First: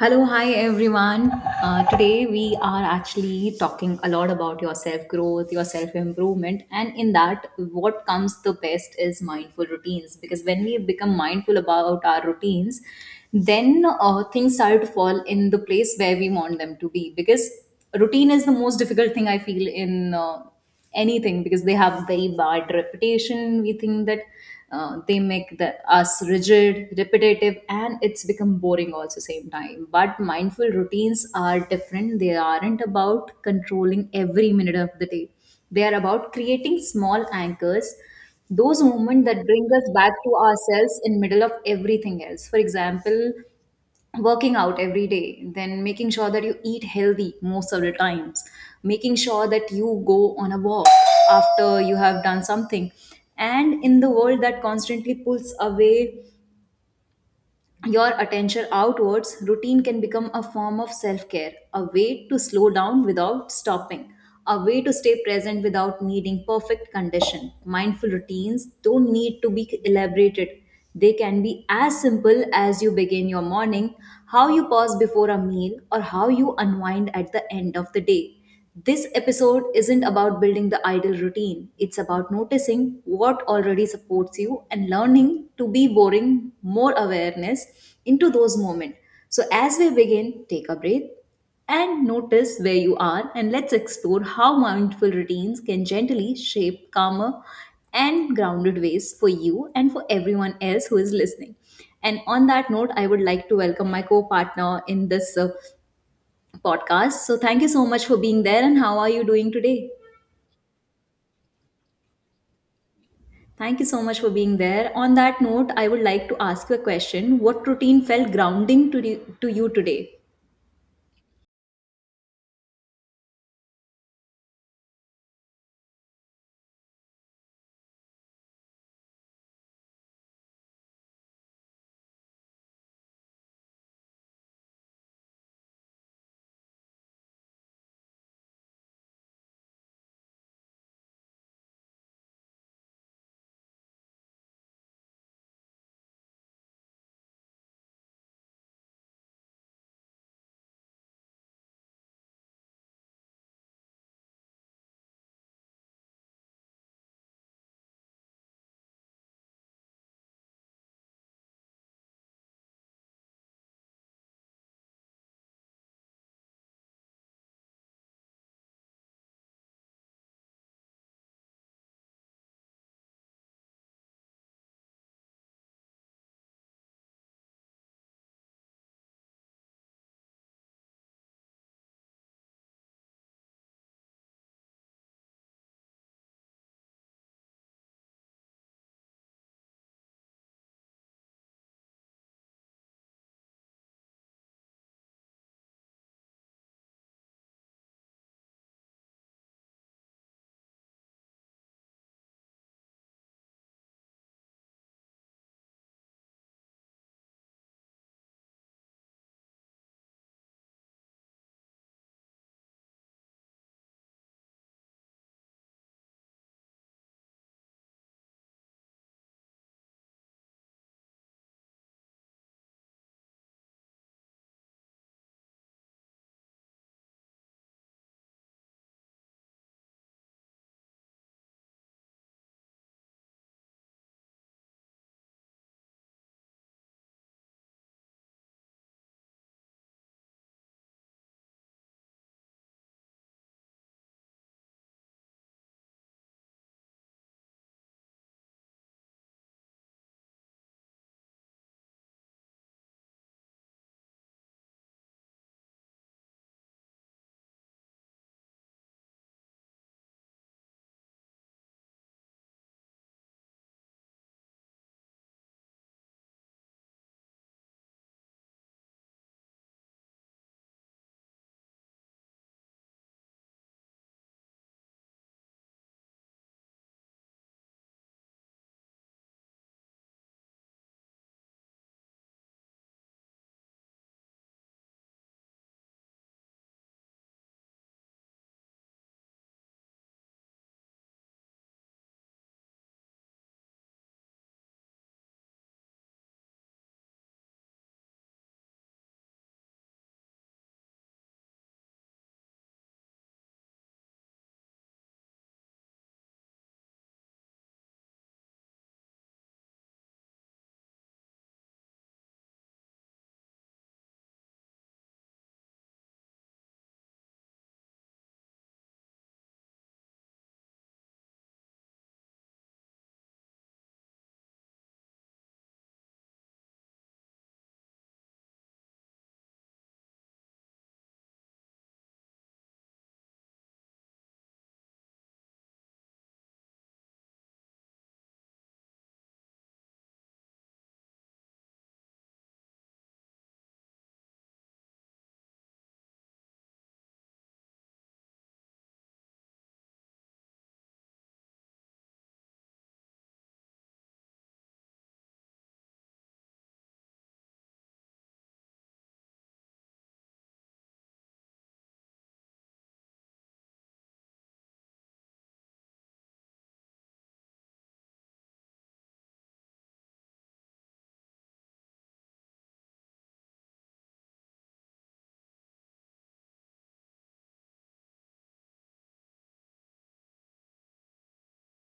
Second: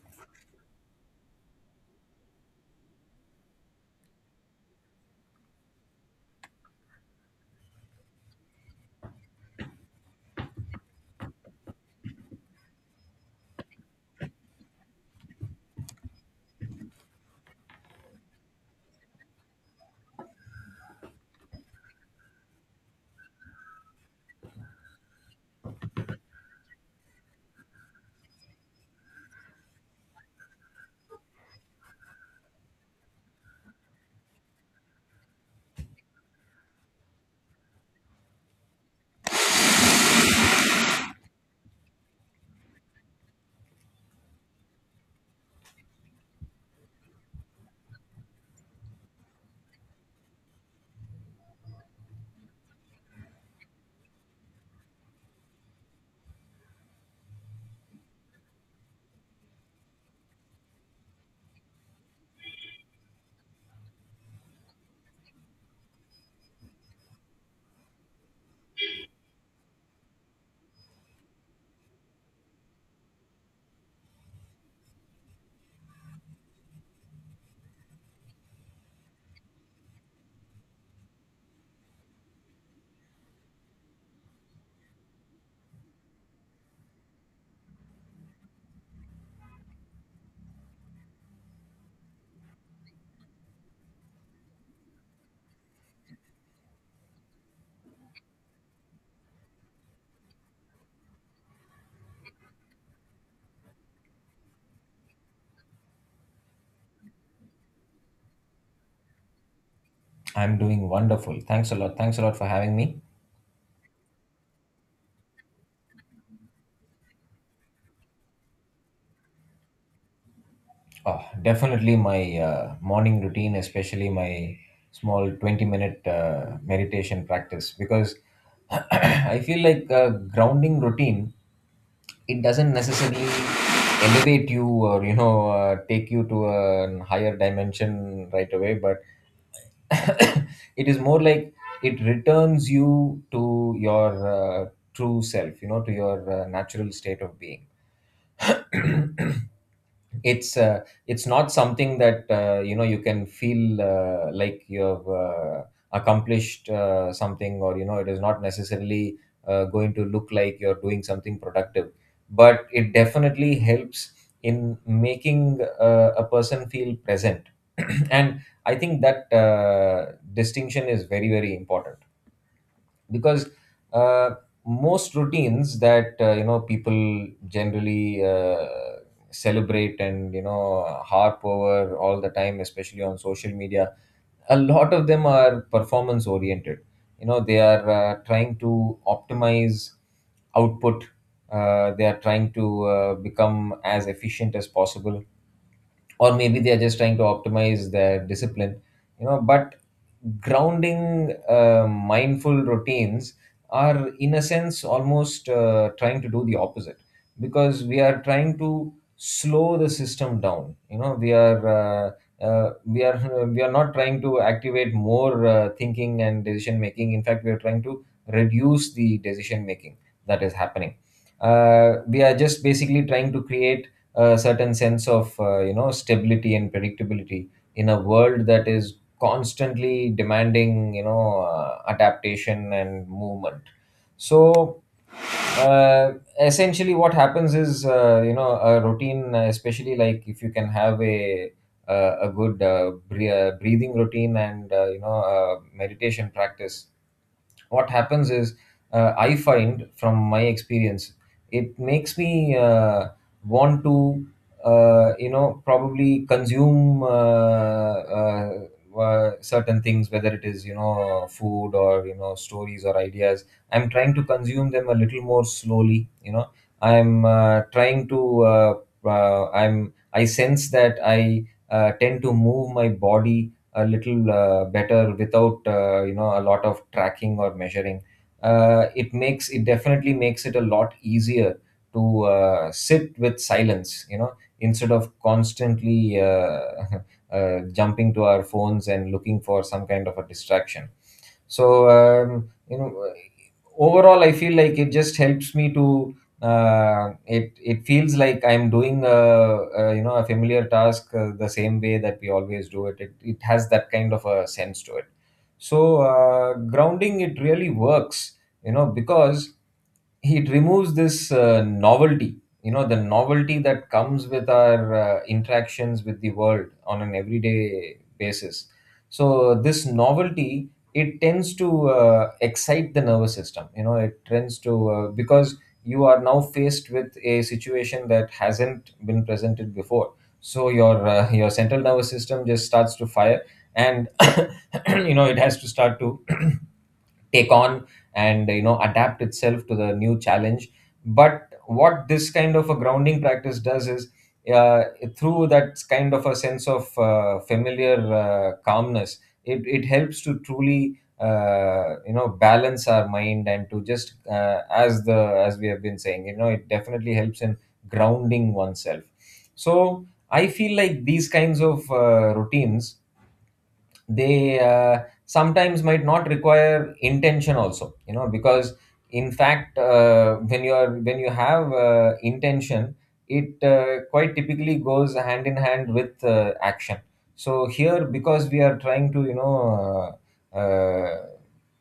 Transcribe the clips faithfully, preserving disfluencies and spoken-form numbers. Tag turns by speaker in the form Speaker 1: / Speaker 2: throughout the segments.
Speaker 1: Hello, hi everyone. Uh, today we are actually talking a lot about your self growth, your self improvement, and in that, what comes the best is mindful routines. Because when we become mindful about our routines, then uh, things start to fall in the place where we want them to be. Because routine is the most difficult thing I feel in. Uh, anything because they have very bad reputation, we think that uh, they make the, us rigid, repetitive, and it's become boring also same time. But mindful routines are different. They aren't about controlling every minute of the day, they are about creating small anchors, those moments that bring us back to ourselves in middle of everything else. For example, working out every day, then making sure that you eat healthy most of the times, making sure that you go on a walk after you have done something. And in the world that constantly pulls away your attention outwards, routine can become a form of self care, a way to slow down without stopping, a way to stay present without needing perfect condition. Mindful routines don't need to be elaborated. They can be as simple as you begin your morning, how you pause before a meal, or how you unwind at the end of the day. This episode isn't about building the ideal routine, it's about noticing what already supports you and learning to be boring more awareness into those moments. So, as we begin, take a breath and notice where you are, and let's explore how mindful routines can gently shape calmer and grounded ways for you and for everyone else who is listening. And on that note, I would like to welcome my co partner in this. Uh, podcast. So thank you so much for being there, and how are you doing today?
Speaker 2: I'm doing wonderful. Thanks a lot. Thanks a lot for having me.
Speaker 1: Thank you so much for being there. On that note, I would like to ask you a question. What routine felt grounding to, you- to you today?
Speaker 2: Oh, definitely my uh, morning routine, especially my small twenty minute uh, meditation practice, because I feel like a grounding routine, it doesn't necessarily elevate you or, you know, uh, take you to a higher dimension right away, but it is more like it returns you to your uh, true self, you know, to your uh, natural state of being. it's uh, it's not something that uh, you know you can feel uh, like you have uh, accomplished uh, something, or you know it is not necessarily uh, going to look like you're doing something productive, but it definitely helps in making uh, a person feel present. And I think that uh, distinction is very very important, because uh, most routines that uh, you know people generally uh, celebrate and you know harp over all the time, especially on social media, a lot of them are performance oriented. You know, they are uh, trying to optimize output. Uh, they are trying to uh, become as efficient as possible, or maybe they are just trying to optimize their discipline. You know, but grounding uh, mindful routines are in a sense almost uh, trying to do the opposite, because we are trying to slow the system down. You know, we are uh, uh, we are we are not trying to activate more uh, thinking and decision making. In fact, we are trying to reduce the decision making that is happening. Uh, we are just basically trying to create a certain sense of uh, you know stability and predictability, in a world that is constantly demanding, you know, uh, adaptation and movement. So uh, essentially what happens is, uh, you know, a routine, uh, especially like if you can have a uh, a good uh, bre- uh, breathing routine and uh, you know uh, meditation practice, what happens is uh, I find from my experience, it makes me uh, want to uh, you know probably consume uh, uh, uh, certain things, whether it is you know food or you know stories or ideas. I'm trying to consume them a little more slowly, you know. I'm uh, trying to uh, uh, i'm I sense that I uh, tend to move my body a little uh, better, without uh, you know a lot of tracking or measuring. Uh, it makes it definitely makes it a lot easier to uh, sit with silence, you know, instead of constantly uh, uh, jumping to our phones and looking for some kind of a distraction. So um, you know, overall I feel like it just helps me to uh, it it feels like I'm doing a, a you know a familiar task, uh, the same way that we always do it. It it has that kind of a sense to it. So uh, grounding, it really works, you know, because it removes this uh, novelty. You know, the novelty that comes with our uh, interactions with the world on an everyday basis. So this novelty, it tends to uh, excite the nervous system. You know, it tends to, uh, because you are now faced with a situation that hasn't been presented before. So your uh, your central nervous system just starts to fire, and you know it has to start to take on and you know adapt itself to the new challenge. But what this kind of a grounding practice does is, uh, through that kind of a sense of uh, familiar uh, calmness, it, it helps to truly uh, you know balance our mind, and to just uh, as the as we have been saying, you know it definitely helps in grounding oneself. So I feel like these kinds of uh, routines, they uh, sometimes might not require intention also, you know, because in fact, uh, when you are when you have uh, intention, it uh, quite typically goes hand in hand with uh, action. So here, because we are trying to you know uh, uh,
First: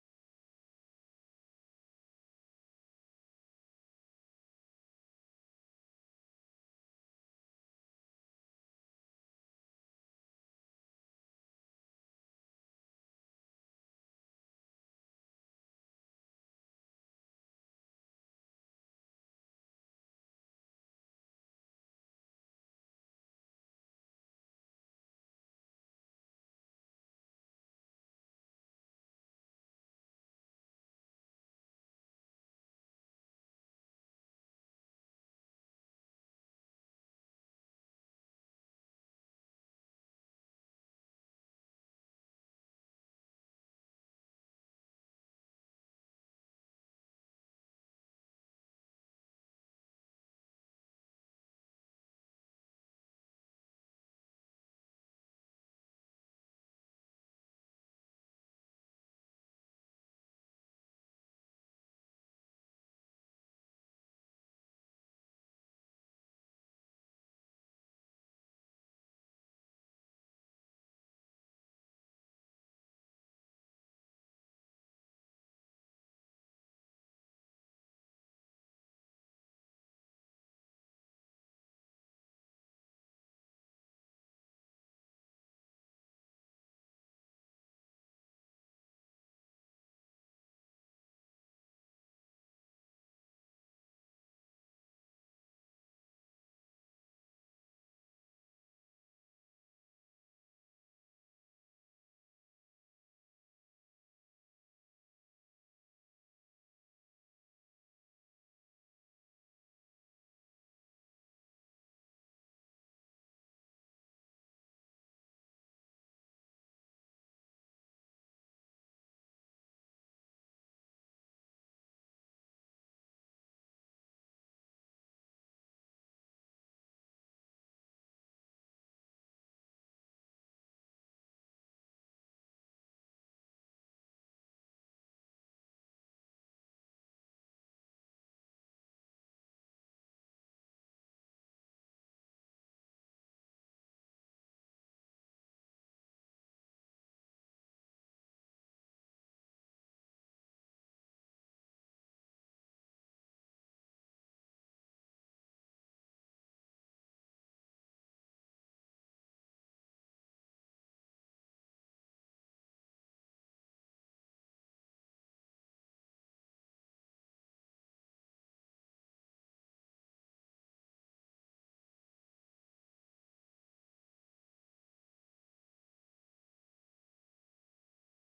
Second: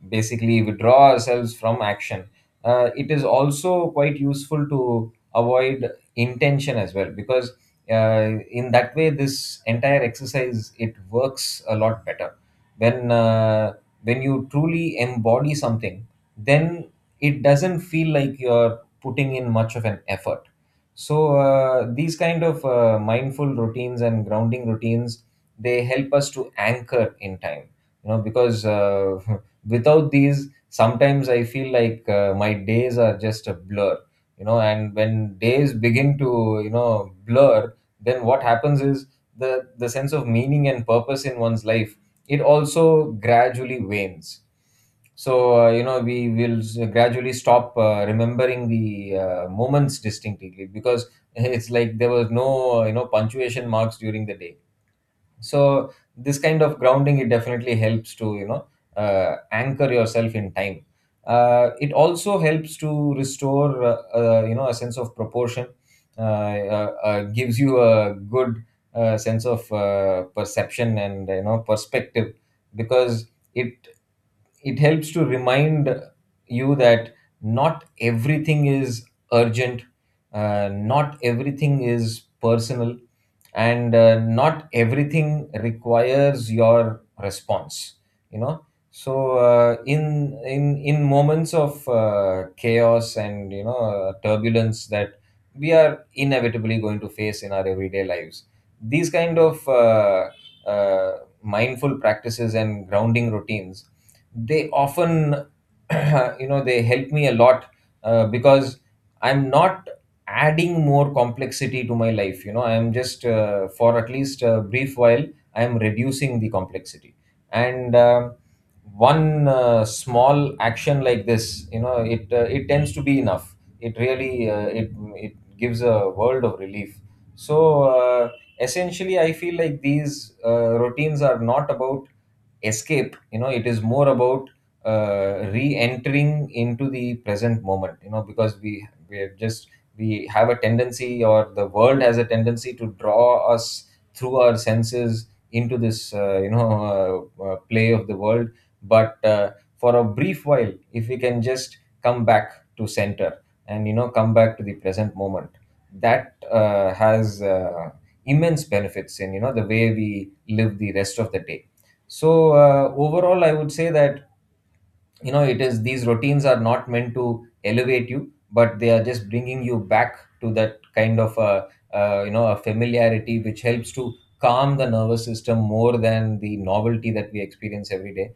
Speaker 2: basically withdraw ourselves from action, uh, it is also quite useful to avoid intention as well, because uh, in that way this entire exercise, it works a lot better when uh, when you truly embody something. Then it doesn't feel like you're putting in much of an effort. So uh, these kind of uh, mindful routines and grounding routines, they help us to anchor in time. You know, because uh, without these, sometimes I feel like uh, my days are just a blur. You know, and when days begin to you know blur, then what happens is, the the sense of meaning and purpose in one's life, it also gradually wanes. So uh, you know, we will s- gradually stop uh, remembering the uh, moments distinctly, because it's like there was no uh, you know punctuation marks during the day. So this kind of grounding, it definitely helps to you know uh, anchor yourself in time. Uh, it also helps to restore, uh, uh, you know, a sense of proportion. Uh, uh, uh, gives you a good uh, sense of uh, perception and you know perspective, because it it helps to remind you that not everything is urgent, uh, not everything is personal, and uh, not everything requires your response. You know, so uh, in in in moments of uh, chaos and you know uh, turbulence that we are inevitably going to face in our everyday lives, these kind of uh, uh, mindful practices and grounding routines, they often you know they help me a lot, uh, because I'm not adding more complexity to my life. You know, I'm just uh, for at least a brief while, I'm reducing the complexity. And um one uh, small action like this, you know, it uh, it tends to be enough. It really uh, it it gives a world of relief. So uh, essentially I feel like these uh, routines are not about escape. You know, it is more about uh, re-entering into the present moment. You know, because we we have just, we have a tendency, or the world has a tendency to draw us through our senses into this uh, you know uh, uh, play of the world. But uh, for a brief while, if we can just come back to center, and you know come back to the present moment, that uh, has uh, immense benefits in you know the way we live the rest of the day. So uh, overall I would say that, you know, it is, these routines are not meant to elevate you, but they are just bringing you back to that kind of a, uh, you know, a familiarity, which helps to calm the nervous system more than the novelty that we experience every day.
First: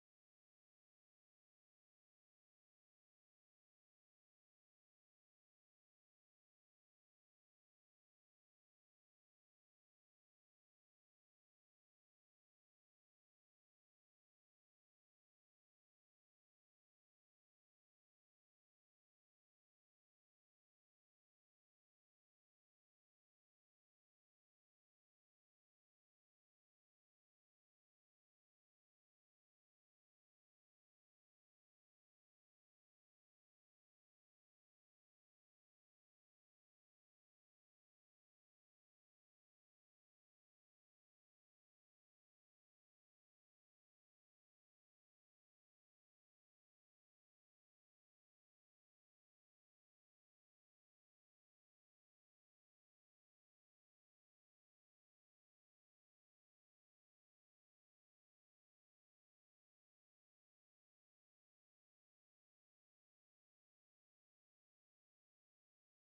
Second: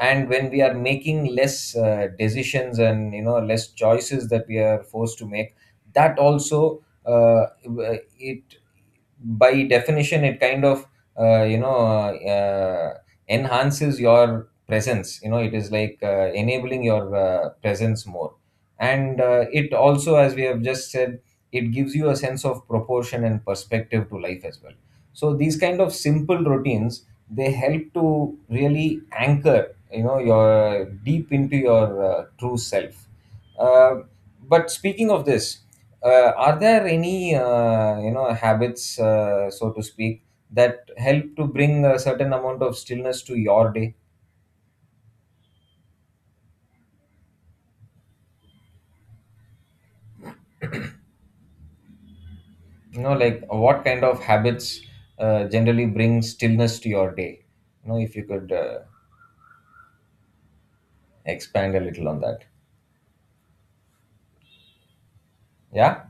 Speaker 2: And when we are making less uh, decisions and you know less choices that we are forced to make, that also, uh, it, by definition, it kind of uh, you know uh, enhances your presence. You know, it is like uh, enabling your uh, presence more. And uh, it also, as we have just said, it gives you a sense of proportion and perspective to life as well. So these kind of simple routines, they help to really anchor, you know, your deep into your uh, true self. uh, but speaking of this, uh, are there any uh, you know habits, uh, so to speak, that help to bring a certain amount of stillness to your day. You know, like, what kind of habits uh, generally bring stillness to your day? You know, if you could uh, expand a little on that. Yeah.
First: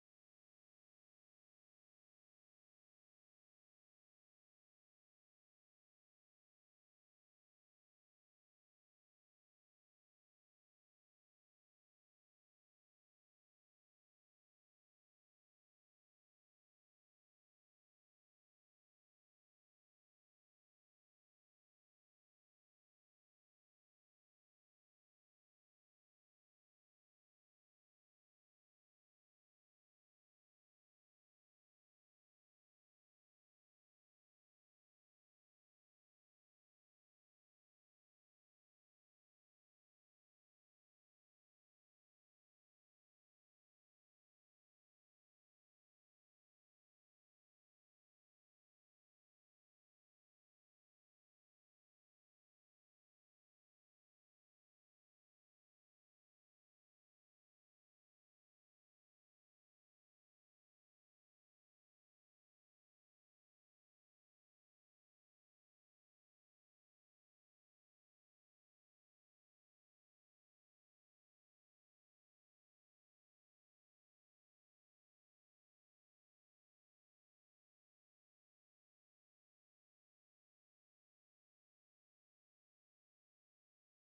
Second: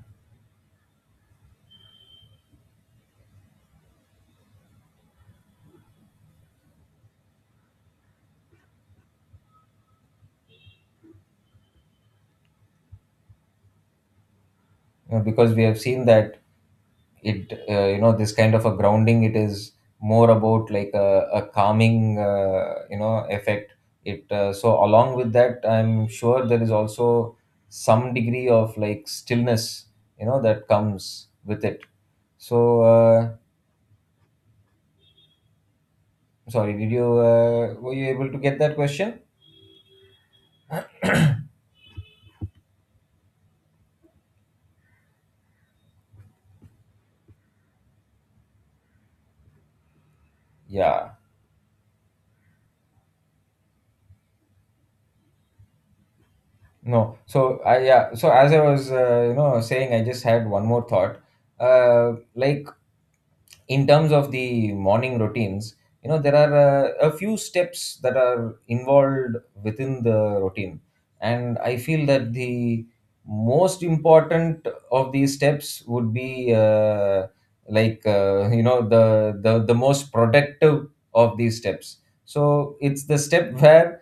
Speaker 2: You know, because we have seen that it, uh, you know, this kind of a grounding, it is more about like a, a calming uh, you know effect. It, uh, so along with that, I'm sure there is also some degree of like stillness, you know, that comes with it. So uh, sorry, did you uh, were you able to get that question? Yeah. No, so I, yeah. So as I was uh, you know saying, I just had one more thought. Uh, like, in terms of the morning routines, you know there are uh, a few steps that are involved within the routine, and I feel that the most important of these steps would be, uh, like, uh, you know, the the the most productive of these steps. So it's the step where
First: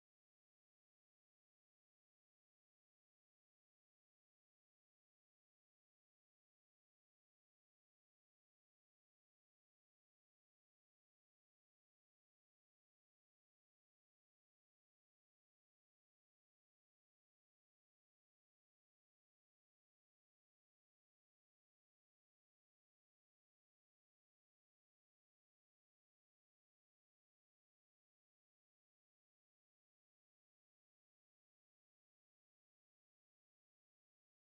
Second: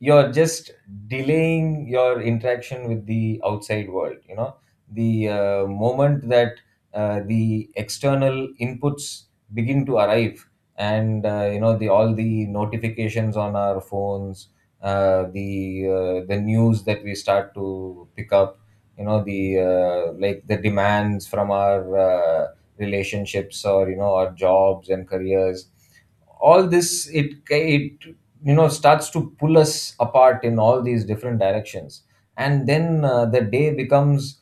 Speaker 2: you're just delaying your interaction with the outside world you know the uh, moment that uh, the external inputs begin to arrive, and uh, you know the all the notifications on our phones, uh, the uh, the news that we start to pick up you know the uh, like the demands from our uh, relationships or you know our jobs and careers. All this it it you know starts to pull us apart in all these different directions, and then uh, the day becomes,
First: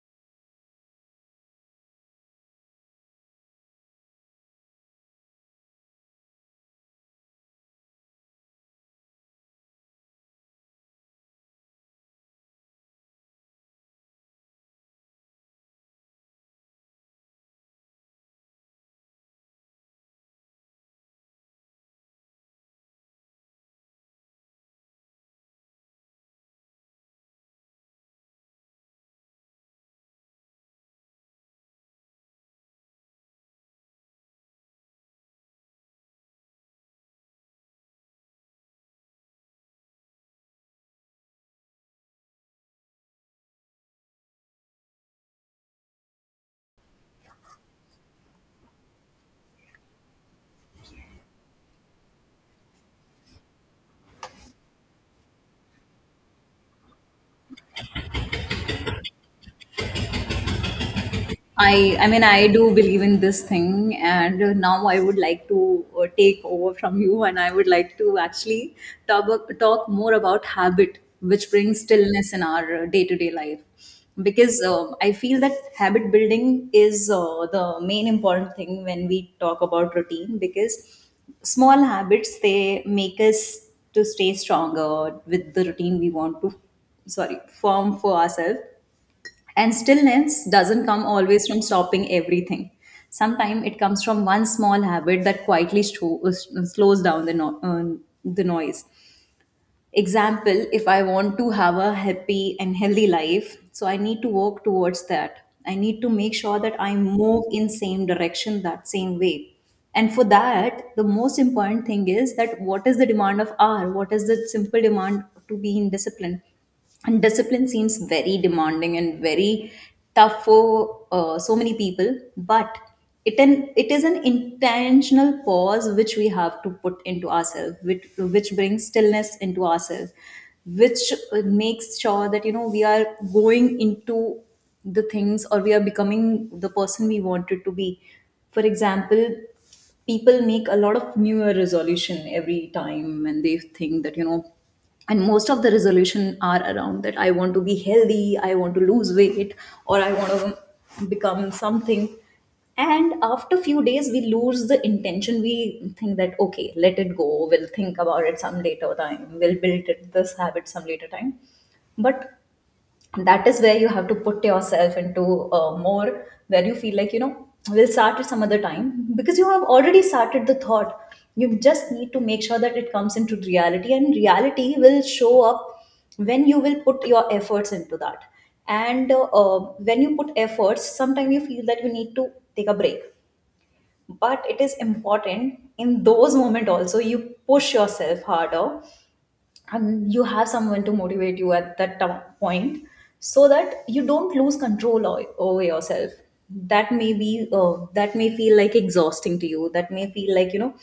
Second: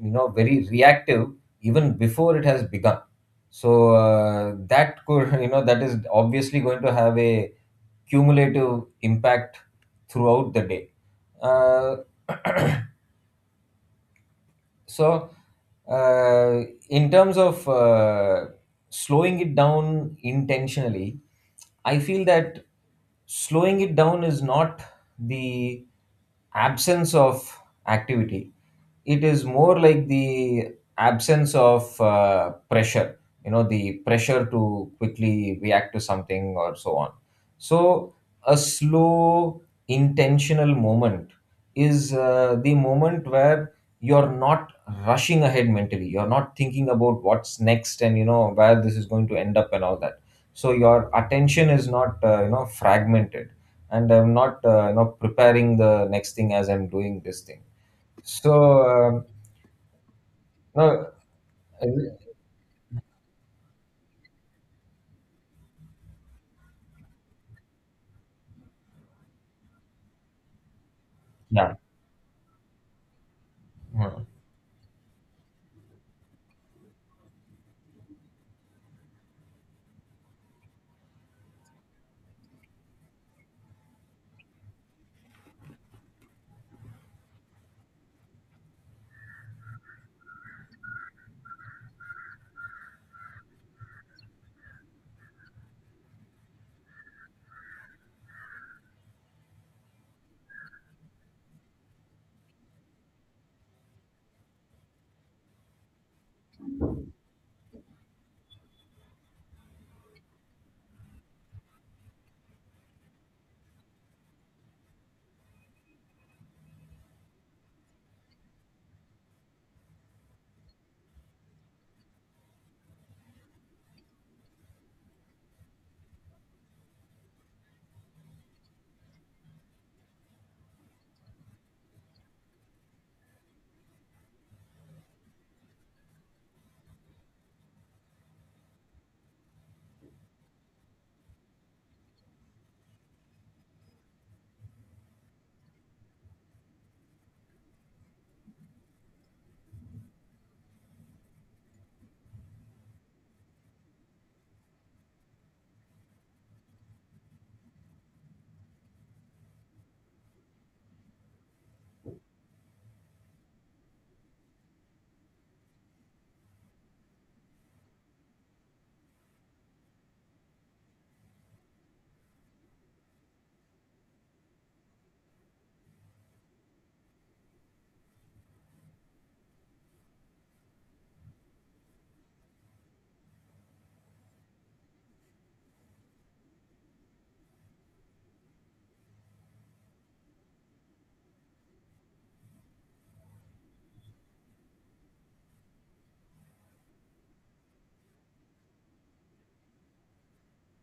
Speaker 2: you know very reactive, even before it has begun. So uh, that could you know that is obviously going to have a cumulative impact throughout the day. uh, so uh, in terms of uh, slowing it down intentionally, I feel that slowing it down is not the absence of activity. It is more like the absence of uh, pressure, you know the pressure to quickly react to something or so on. So a slow intentional moment is uh, the moment where you're not rushing ahead mentally, you're not thinking about what's next and you know where this is going to end up and all that. So your attention is not uh, you know fragmented, and I'm not uh, you know preparing the next thing as I'm doing this thing. So um, no, uh,
Speaker 1: I I mean, I do believe in this thing, and uh, now I would like to uh, take over from you, and I would like to actually talk talk more about habit which
Speaker 2: yeah.
Speaker 1: brings stillness in our uh, day-to-day life,
Speaker 2: Hmm.
Speaker 1: because uh, I feel that habit building is uh, the main important thing when we talk about routine. Because small habits, they make us to stay stronger with the routine we want to, sorry, form for ourselves. And stillness doesn't come always from stopping everything. Sometimes it comes from one small habit that quietly sto- uh, slows down the, no- uh, the noise. Example, if I want to have a happy and healthy life, so I need to work towards that. I need to make sure that I move in same direction, that same way. And for that, the most important thing is that what is the demand of R? What is the simple demand to be in discipline? And discipline seems very demanding and very tough for uh, so many people, but it an, it is an intentional pause which we have to put into ourselves, which, which brings stillness into ourselves, which uh, makes sure that, you know, we are going into the things, or we are becoming the person we wanted to be. For example, people make a lot of new year resolution every time, and they think that, you know, and most of the resolution are around that I want to be healthy, I want to lose weight, or I want to become something. And after few days we lose the intention, we think that okay, let it go, we'll think about it some later time, we'll build it, this habit some later time. But that is where you have to put yourself into uh, more, where you feel like, you know, we'll start at some other time. Because you have already started the thought, you just need to make sure that it comes into reality, and reality will show up when you will put your efforts into that. And uh, uh, when you put efforts, sometimes you feel that you need to take a break. But it is important in those moments also you push yourself harder, and you have someone to motivate you at that to- point, so that you don't lose control o- over yourself. That may be uh, that may feel like exhausting to you, that may feel like, you know,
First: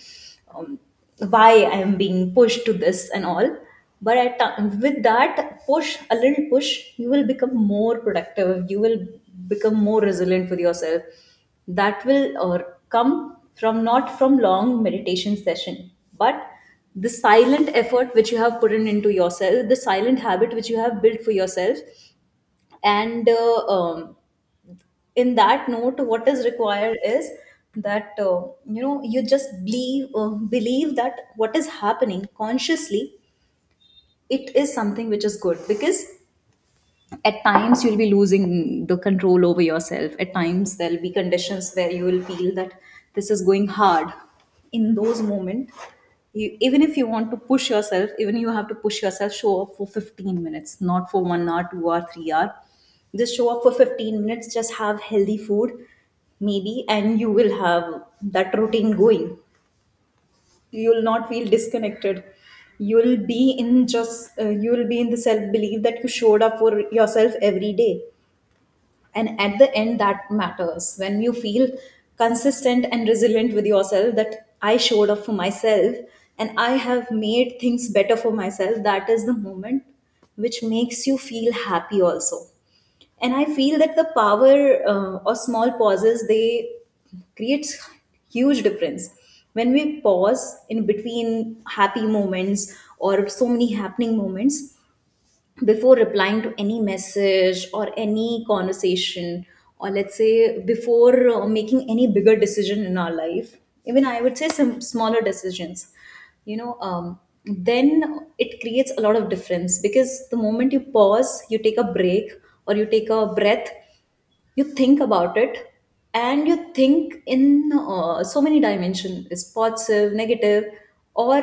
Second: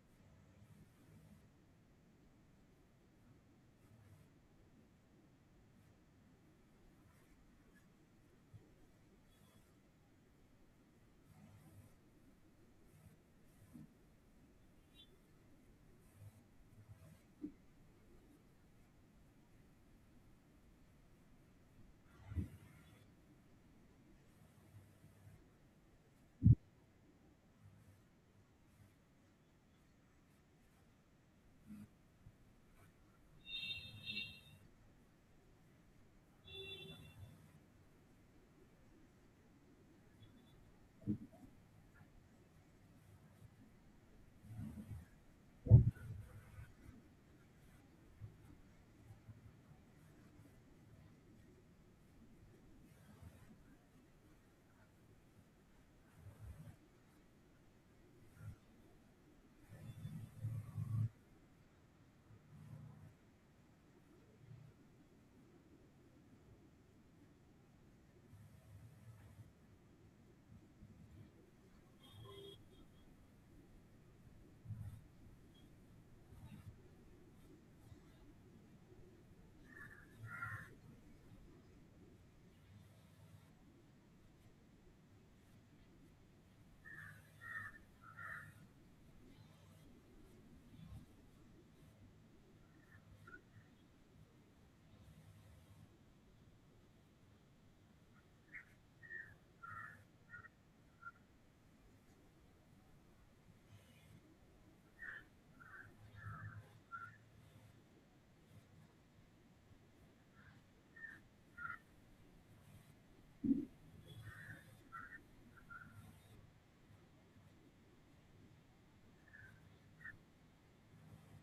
Speaker 1: why I am being pushed to this and all. But at, ti- with that push, a little push, you will become more productive. You will become more resilient with yourself. That will or come from not from long meditation session, but the silent effort which you have put in into yourself, the silent habit which you have built for yourself. And uh, um, in that note, what is required is that, uh, you know, you just believe, uh, believe that what is happening consciously, it is something which is good. Because at times you'll be losing the control over yourself, at times there'll be conditions where you will feel that this is going hard. In those moments, you, even if you want to push yourself, even you have to push yourself, show up for fifteen minutes, not for one hour, two hour, three hour. Just show up for fifteen minutes, just have healthy food maybe, and you will have that routine going. You'll not feel disconnected. You'll be in just uh, you'll be in the self belief that you showed up for yourself every day. And at the end, that matters, when you feel consistent and resilient with yourself, that I showed up for myself, and I have made things better for myself. That is the moment which makes you feel happy also. And I feel that the power uh, or small pauses, they creates huge difference. When we pause in between happy moments, or so many happening moments, before replying to any message or any conversation, or let's say before uh, making any bigger decision in our life, even I would say some smaller decisions, you know, um, then it creates a lot of difference. Because the moment you pause, you take a break, or you take a breath, you think about it, and you think in uh, so many dimensions, is positive, negative, or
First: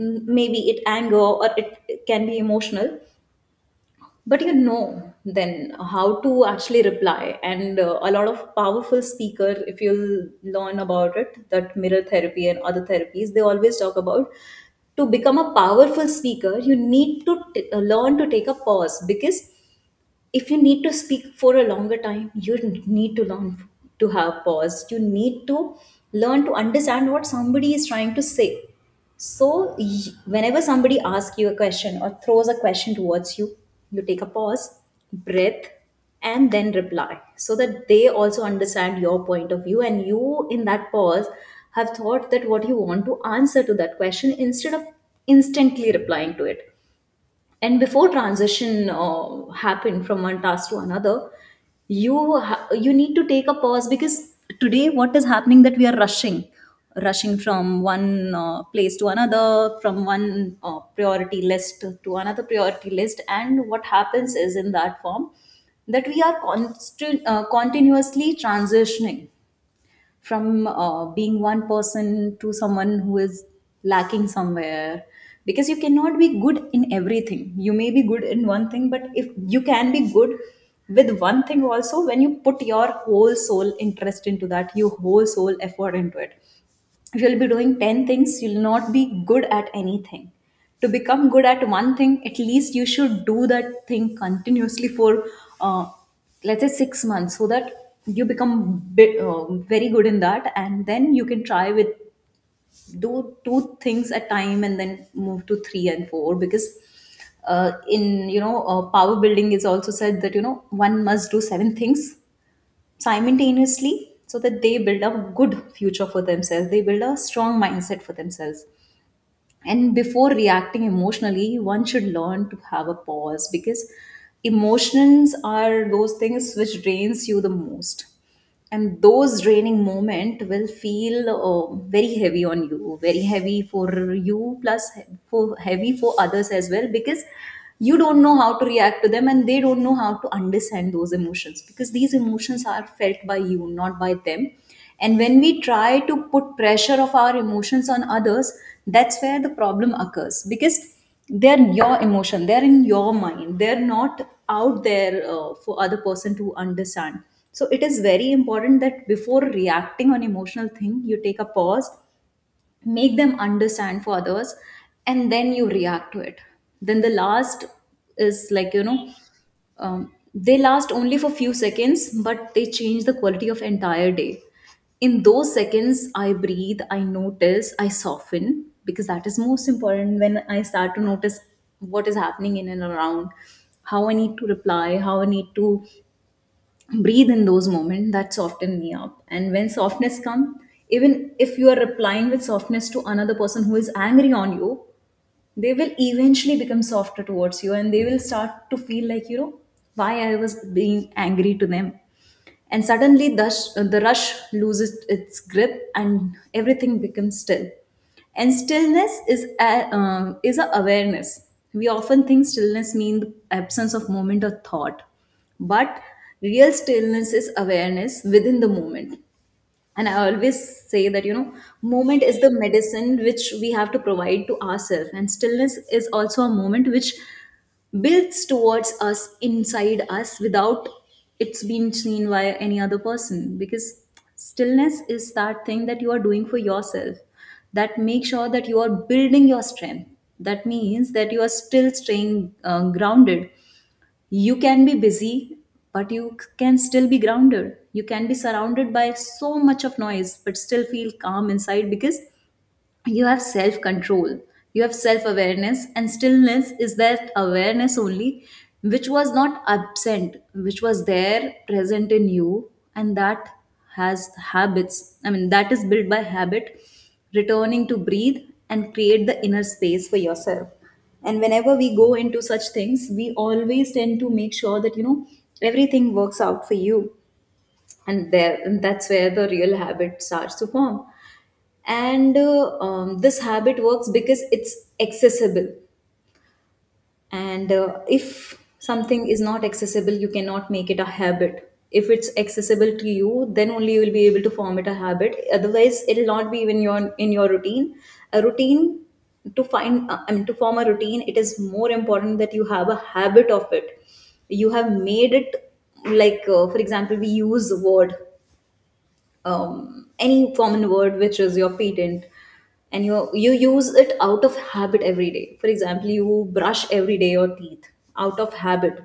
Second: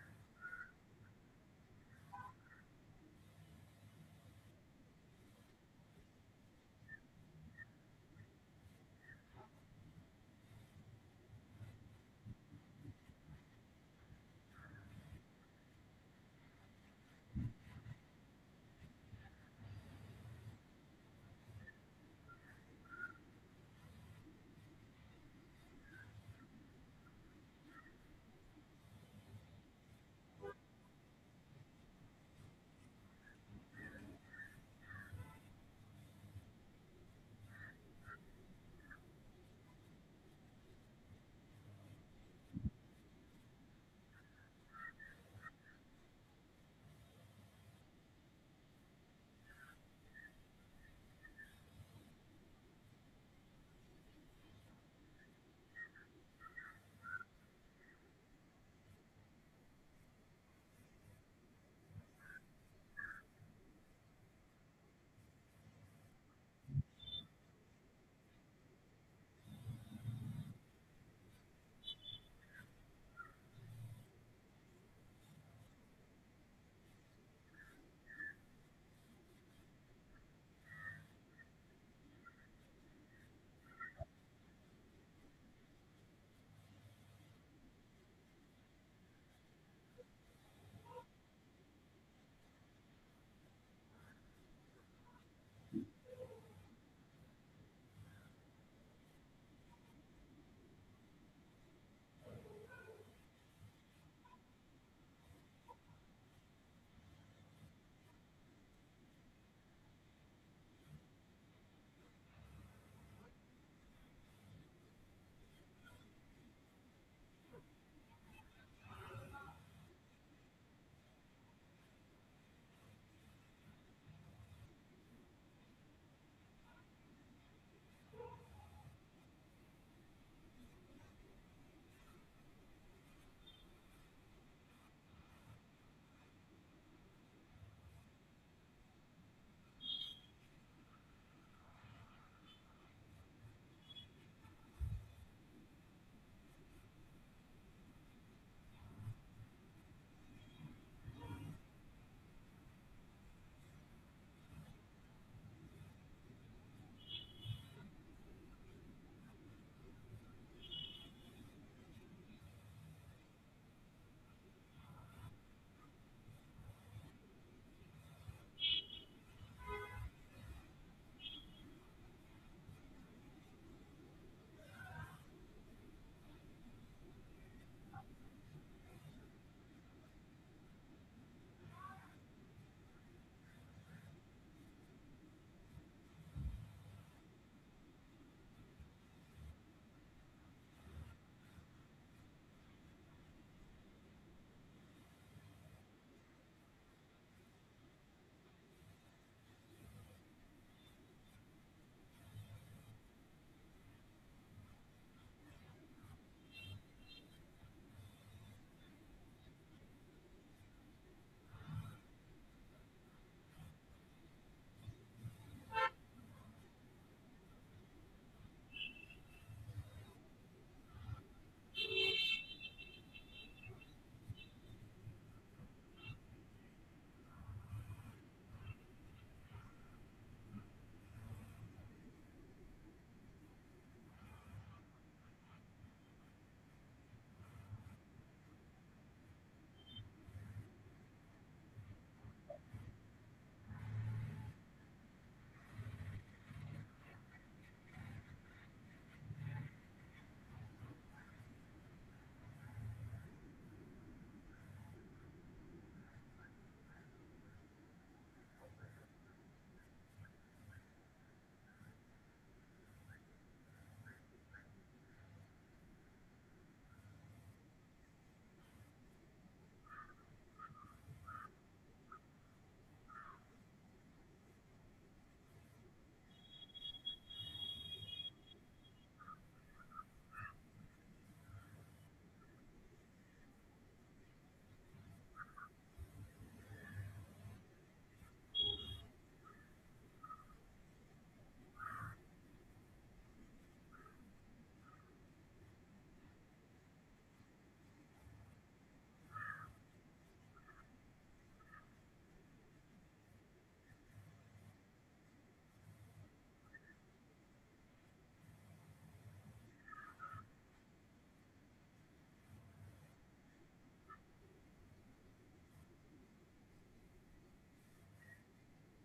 Speaker 1: mm, maybe it anger, or it, it can be emotional. But you know then how to actually reply. And uh, a lot of powerful speaker, if you'll learn about it, that mirror therapy and other therapies, they always talk about, to become a powerful speaker you need to t- uh, learn to take a pause. Because if you need to speak for a longer time, you need to learn to have pause, you need to learn to understand what somebody is trying to say. So y- whenever somebody asks you a question, or throws a question towards you, you take a pause, breath, and then reply, so that they also understand your point of view, and you, in that pause, have thought that what you want to answer to that question, instead of instantly replying to it. And before transition uh, happen from one task to another, you ha- you need to take a pause. Because today what is happening, that we are rushing, rushing from one uh, place to another, from one uh, priority list to another priority list, and what happens is, in that form, that we are constant, uh, continuously transitioning from uh, being one person to someone who is lacking somewhere. Because you cannot be good in everything. You may be good in one thing, but if you can be good with one thing also, when you put your whole soul interest into that, your whole soul effort into it, if you'll be doing ten things, you'll not be good at anything. To become good at one thing, at least you should do that thing continuously for uh, let's say six months, so that you become bit, uh, very good in that, and then you can try with do two things at time, and then move to three and four. Because uh, in, you know, uh, power building is also said that, you know, one must do seven things simultaneously, so that they build a good future for themselves, they build a strong mindset for themselves. And before reacting emotionally, one should learn to have a pause. Because emotions are those things which drains you the most, and those draining moment will feel uh, very heavy on you, very heavy for you, plus he- for heavy for others as well. Because you don't know how to react to them, and they don't know how to understand those emotions, because these emotions are felt by you, not by them. And when we try to put pressure of our emotions on others, that's where the problem occurs. Because they're your emotion, they're in your mind, they're not out there, uh, for other person to understand. So it is very important that before reacting on emotional thing you take a pause, make them understand for others, and then you react to it. Then the last is like you know um, they last only for few seconds, but they change the quality of entire day. In those seconds I breathe, I notice, I soften, because that is most important when I start to notice what is happening in and around, how I need to reply, how I need to breathe in those moments that soften me up. And when softness come, even if you are replying with softness to another person who is angry on you, they will eventually become softer towards you and they will start to feel like you know why I was being angry to them. And suddenly the, sh- the rush loses its grip and everything becomes still. And stillness is a, uh, is a awareness. We often think stillness means absence of moment or thought, but real stillness is awareness within the moment. And I always say that you know moment is the medicine which we have to provide to ourselves, and stillness is also a moment which builds towards us inside us without it's being seen by any other person, because stillness is that thing that you are doing for yourself, that make sure that you are building your strength, that means that you are still staying uh, grounded. You can be busy, but you can still be grounded. You can be surrounded by so much of noise but still feel calm inside, because you have self control, you have self awareness, and stillness is that awareness only, which was not absent, which was there present in you. And that has habits, I mean that is built by habit, returning to breathe and create the inner space for yourself. And whenever we go into such things we always tend to make sure that you know everything works out for you. And there and that's where the real habit starts to form. And uh, um, this habit works because it's accessible. And uh, if something is not accessible you cannot make it a habit. If it's accessible to you, then only you will be able to form it a habit, otherwise it will not be even your in your routine. A routine, to find uh, I mean to form a routine, it is more important that you have a habit of it, you have made it. Like uh, for example, we use word um, any common word which is your patent, and you you use it out of habit every day. For example, you brush every day your teeth, out of habit,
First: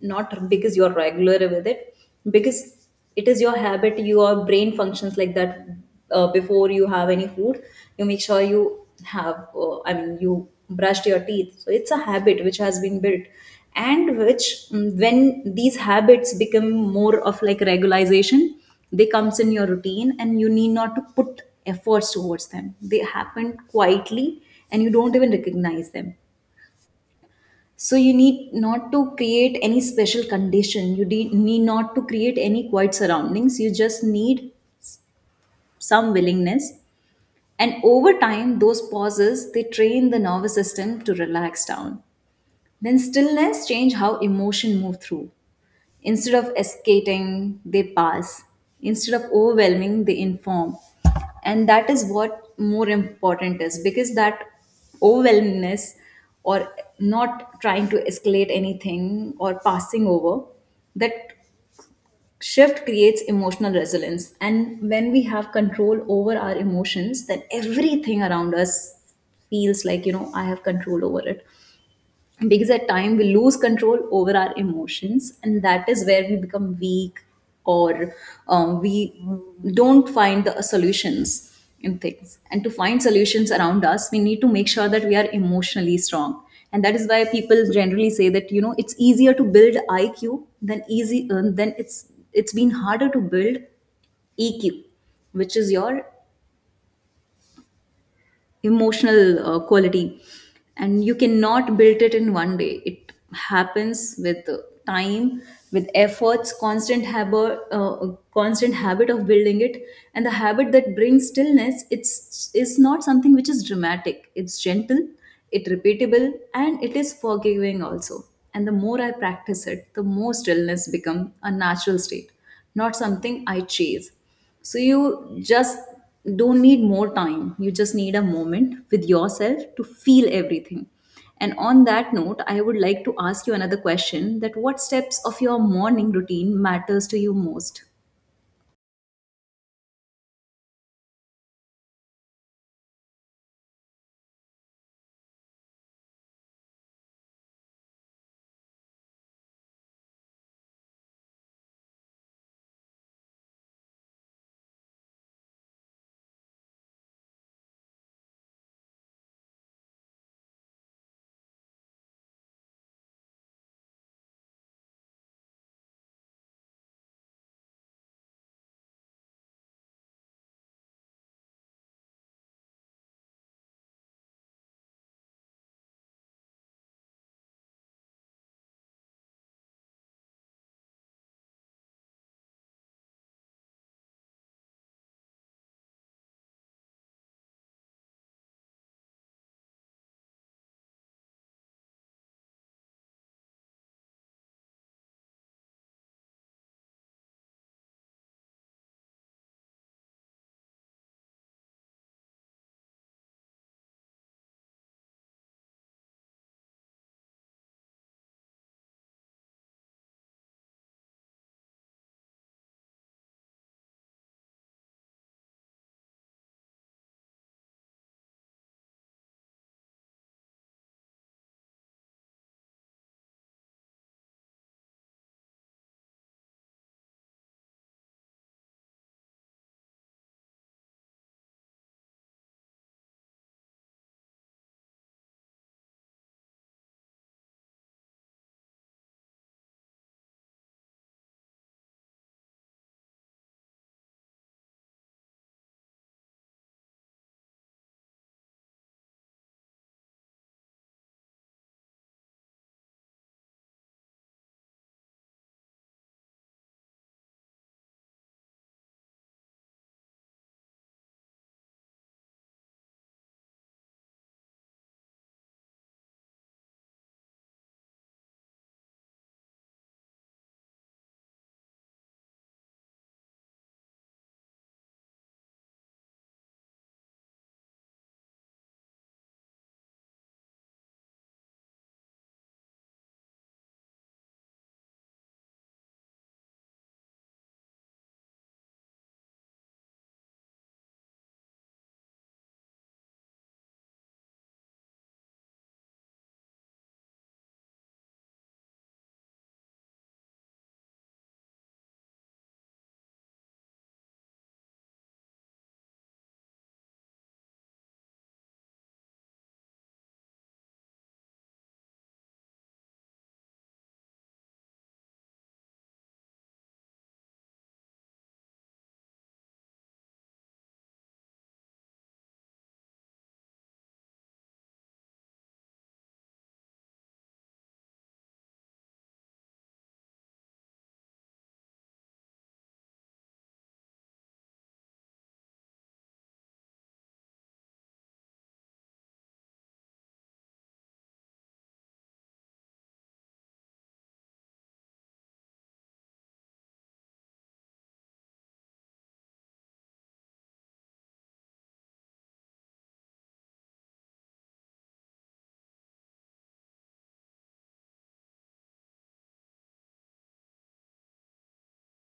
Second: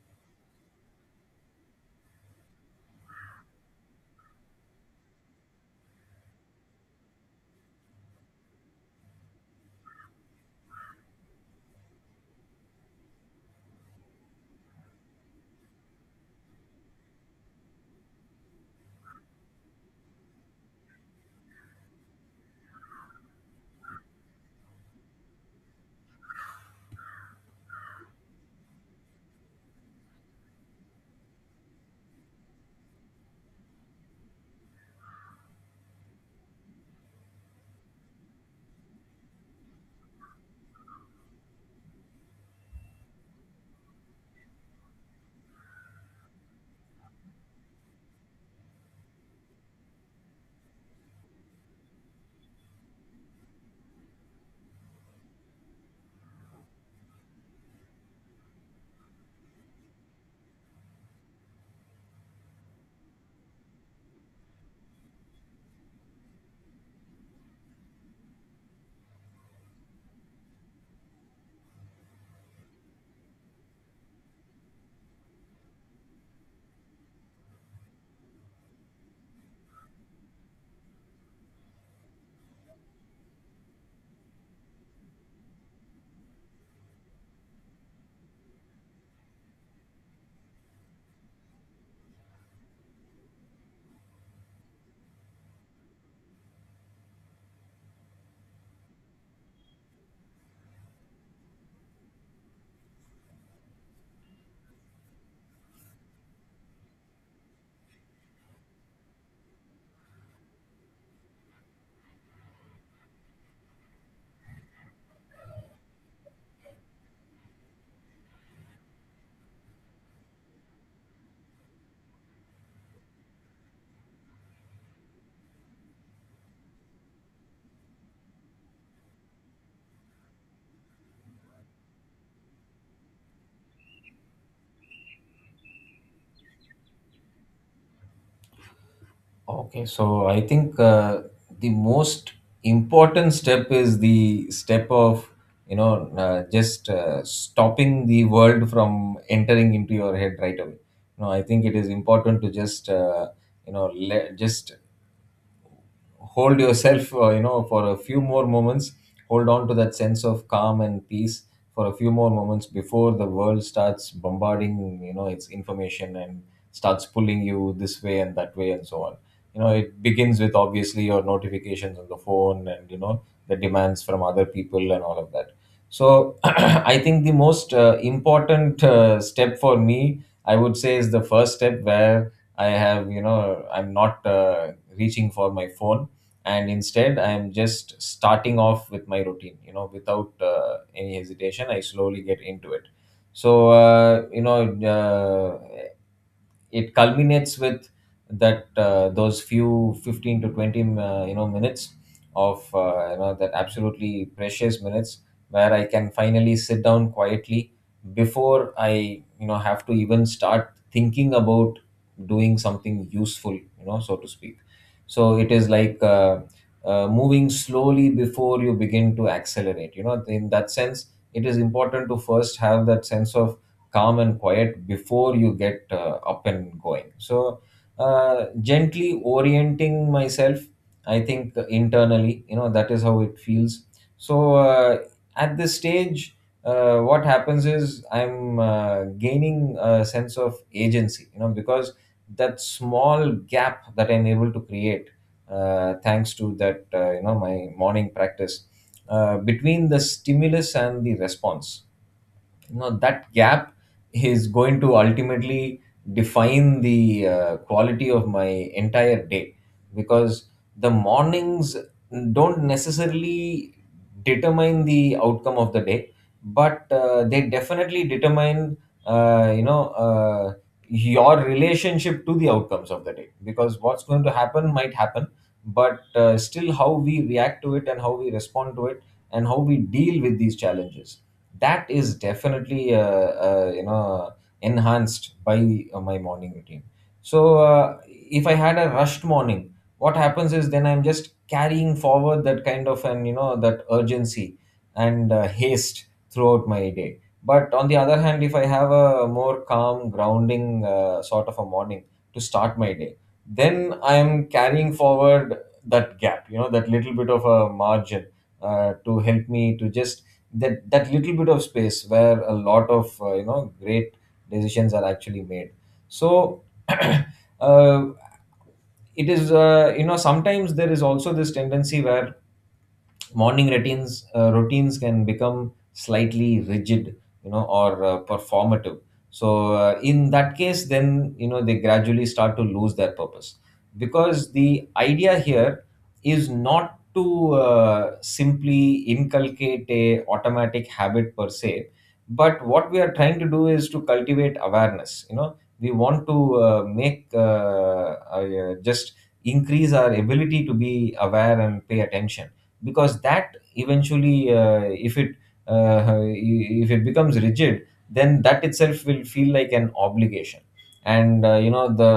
Speaker 1: not because you're regular with it, because it is your habit, your brain functions like that. Uh, before you have any food, you make sure you have uh, I mean you brushed your teeth, so it's a habit which has been built. And which mm, when these habits become more of like regularization, they comes in your routine and you need not to put efforts towards them, they happen quietly and you don't even recognize them. So you need not to create any special condition, you de- need not to create any quiet surroundings, you just need some willingness. And over time, those pauses, they train the nervous system to relax down. Then stillness change how emotion move through. Instead of escaping, they pass. Instead of overwhelming, they inform. And that is what more important is, because that overwhelmingness, or not trying to escalate anything or passing over, that shift creates emotional resilience. And when we have control over our emotions, then everything around us feels like, you know, I have control over it, because at time we lose control over our emotions and that is where we become weak, or um, we don't find the solutions in things. And to find solutions around us, we need to make sure that we are emotionally strong. And that is why people generally say that you know it's easier to build I Q than easy uh, than it's it's been harder to build E Q, which is your emotional uh, quality. And you cannot build it in one day, it happens with uh, time, with efforts, constant habit, uh, constant habit of building it. And the habit that brings stillness, it's is not something which is dramatic, it's gentle, it repeatable, and it is forgiving also. And the more I practice it, the more stillness become a natural state, not something I chase. So you just don't need more time. You just need a moment with yourself to feel everything. And on that note, I would like to ask you another question, that what steps of your morning routine matters to you most?
Speaker 2: Okay, so I think uh, the most important step is the step of you know uh, just uh, stopping the world from entering into your head right away. You know, I think it is important to just uh, you know let, just hold yourself uh, you know for a few more moments, hold on to that sense of calm and peace for a few more moments before the world starts bombarding, you know its information, and starts pulling you this way and that way and so on. You know, it begins with obviously your notifications on the phone and you know the demands from other people and all of that. So I think the most uh, important uh, step for me, I would say, is the first step where I have, you know, I'm not uh, reaching for my phone, and instead I am just starting off with my routine, you know without uh, any hesitation, I slowly get into it. So uh, you know uh, it culminates with that uh, those few fifteen to twenty uh, you know minutes of uh, you know that absolutely precious minutes where I can finally sit down quietly before I, you know have to even start thinking about doing something useful, you know so to speak. So it is like uh, uh, moving slowly before you begin to accelerate, you know in that sense. It is important to first have that sense of calm and quiet before you get uh, up and going. So uh, gently orienting myself, I think internally, you know that is how it feels. So uh, at this stage, uh, what happens is I'm uh, gaining a sense of agency, you know, because that small gap that I'm able to create uh, thanks to that, uh, you know my morning practice, uh, between the stimulus and the response, you know that gap is going to ultimately define the uh, quality of my entire day. Because the mornings don't necessarily determine the outcome of the day, but uh, they definitely determine uh, you know uh, your relationship to the outcomes of the day. Because what's going to happen might happen, but uh, still, how we react to it and how we respond to it and how we deal with these challenges, that is definitely uh, uh, you know enhanced by uh, my morning routine. So uh, if I had a rushed morning, what happens is then I'm just carrying forward that kind of an, you know that urgency and uh, haste throughout my day. But on the other hand, if I have a more calm grounding uh, sort of a morning to start my day, then I am carrying forward that gap, you know that little bit of a margin uh, to help me to just, that that little bit of space where a lot of uh, you know great decisions are actually made. So uh, it is, uh, you know sometimes there is also this tendency where morning routines uh, routines can become slightly rigid, you know or uh, performative. So uh, in that case, then, you know they gradually start to lose their purpose, because the idea here is not to uh, simply inculcate a automatic habit per se, but what we are trying to do is to cultivate awareness. You know, we want to uh, make uh, uh, just increase our ability to be aware and pay attention. Because that eventually uh, if it uh, if it becomes rigid, then that itself will feel like an obligation. And uh, you know, the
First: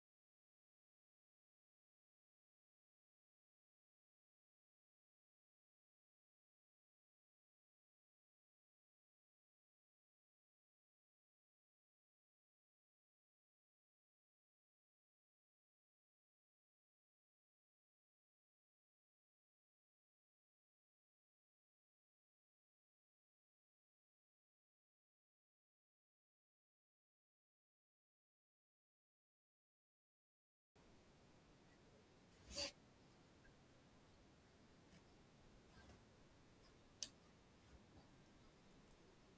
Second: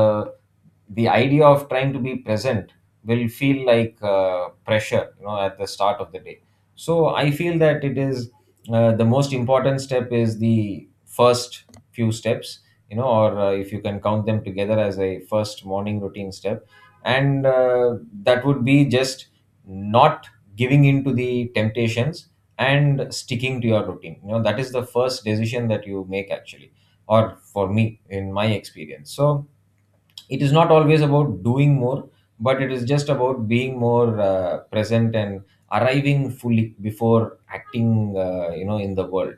Speaker 2: the idea of trying to be present will feel like uh, pressure, you know at the start of the day. So I feel that it is uh, the most important step is the first few steps, you know or uh, if you can count them together as a first morning routine step. And uh, that would be just not giving in to the temptations and sticking to your routine, you know that is the first decision that you make, actually, or for me in my experience. So it is not always about doing more, but it is just about being more uh, present and arriving fully before acting, uh, you know in the world.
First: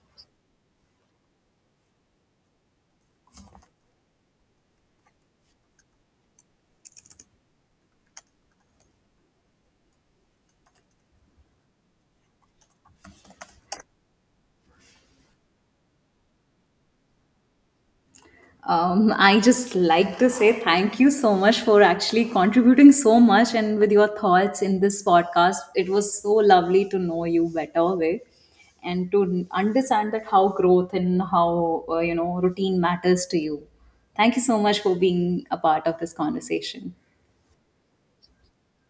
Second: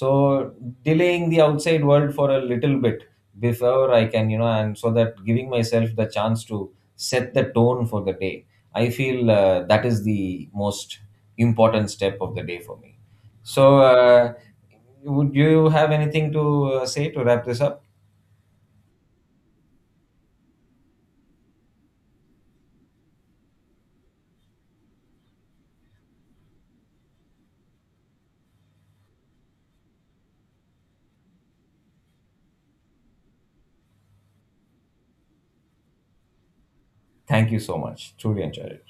Speaker 2: So delaying the outside world for a little bit before I can, you know and so that giving myself the chance to set the tone for the day, I feel uh, that is the most important step of the day for me. So uh, would you have anything to uh, say to wrap this up?
Speaker 1: Um, I just like to say thank you so much for actually contributing so much and with your thoughts in this podcast. It was so lovely to know you better way, and to understand that how growth and how uh, you know, routine matters to you. Thank you so much for being a part of this conversation.
Speaker 2: Thank you so much, truly enjoyed it.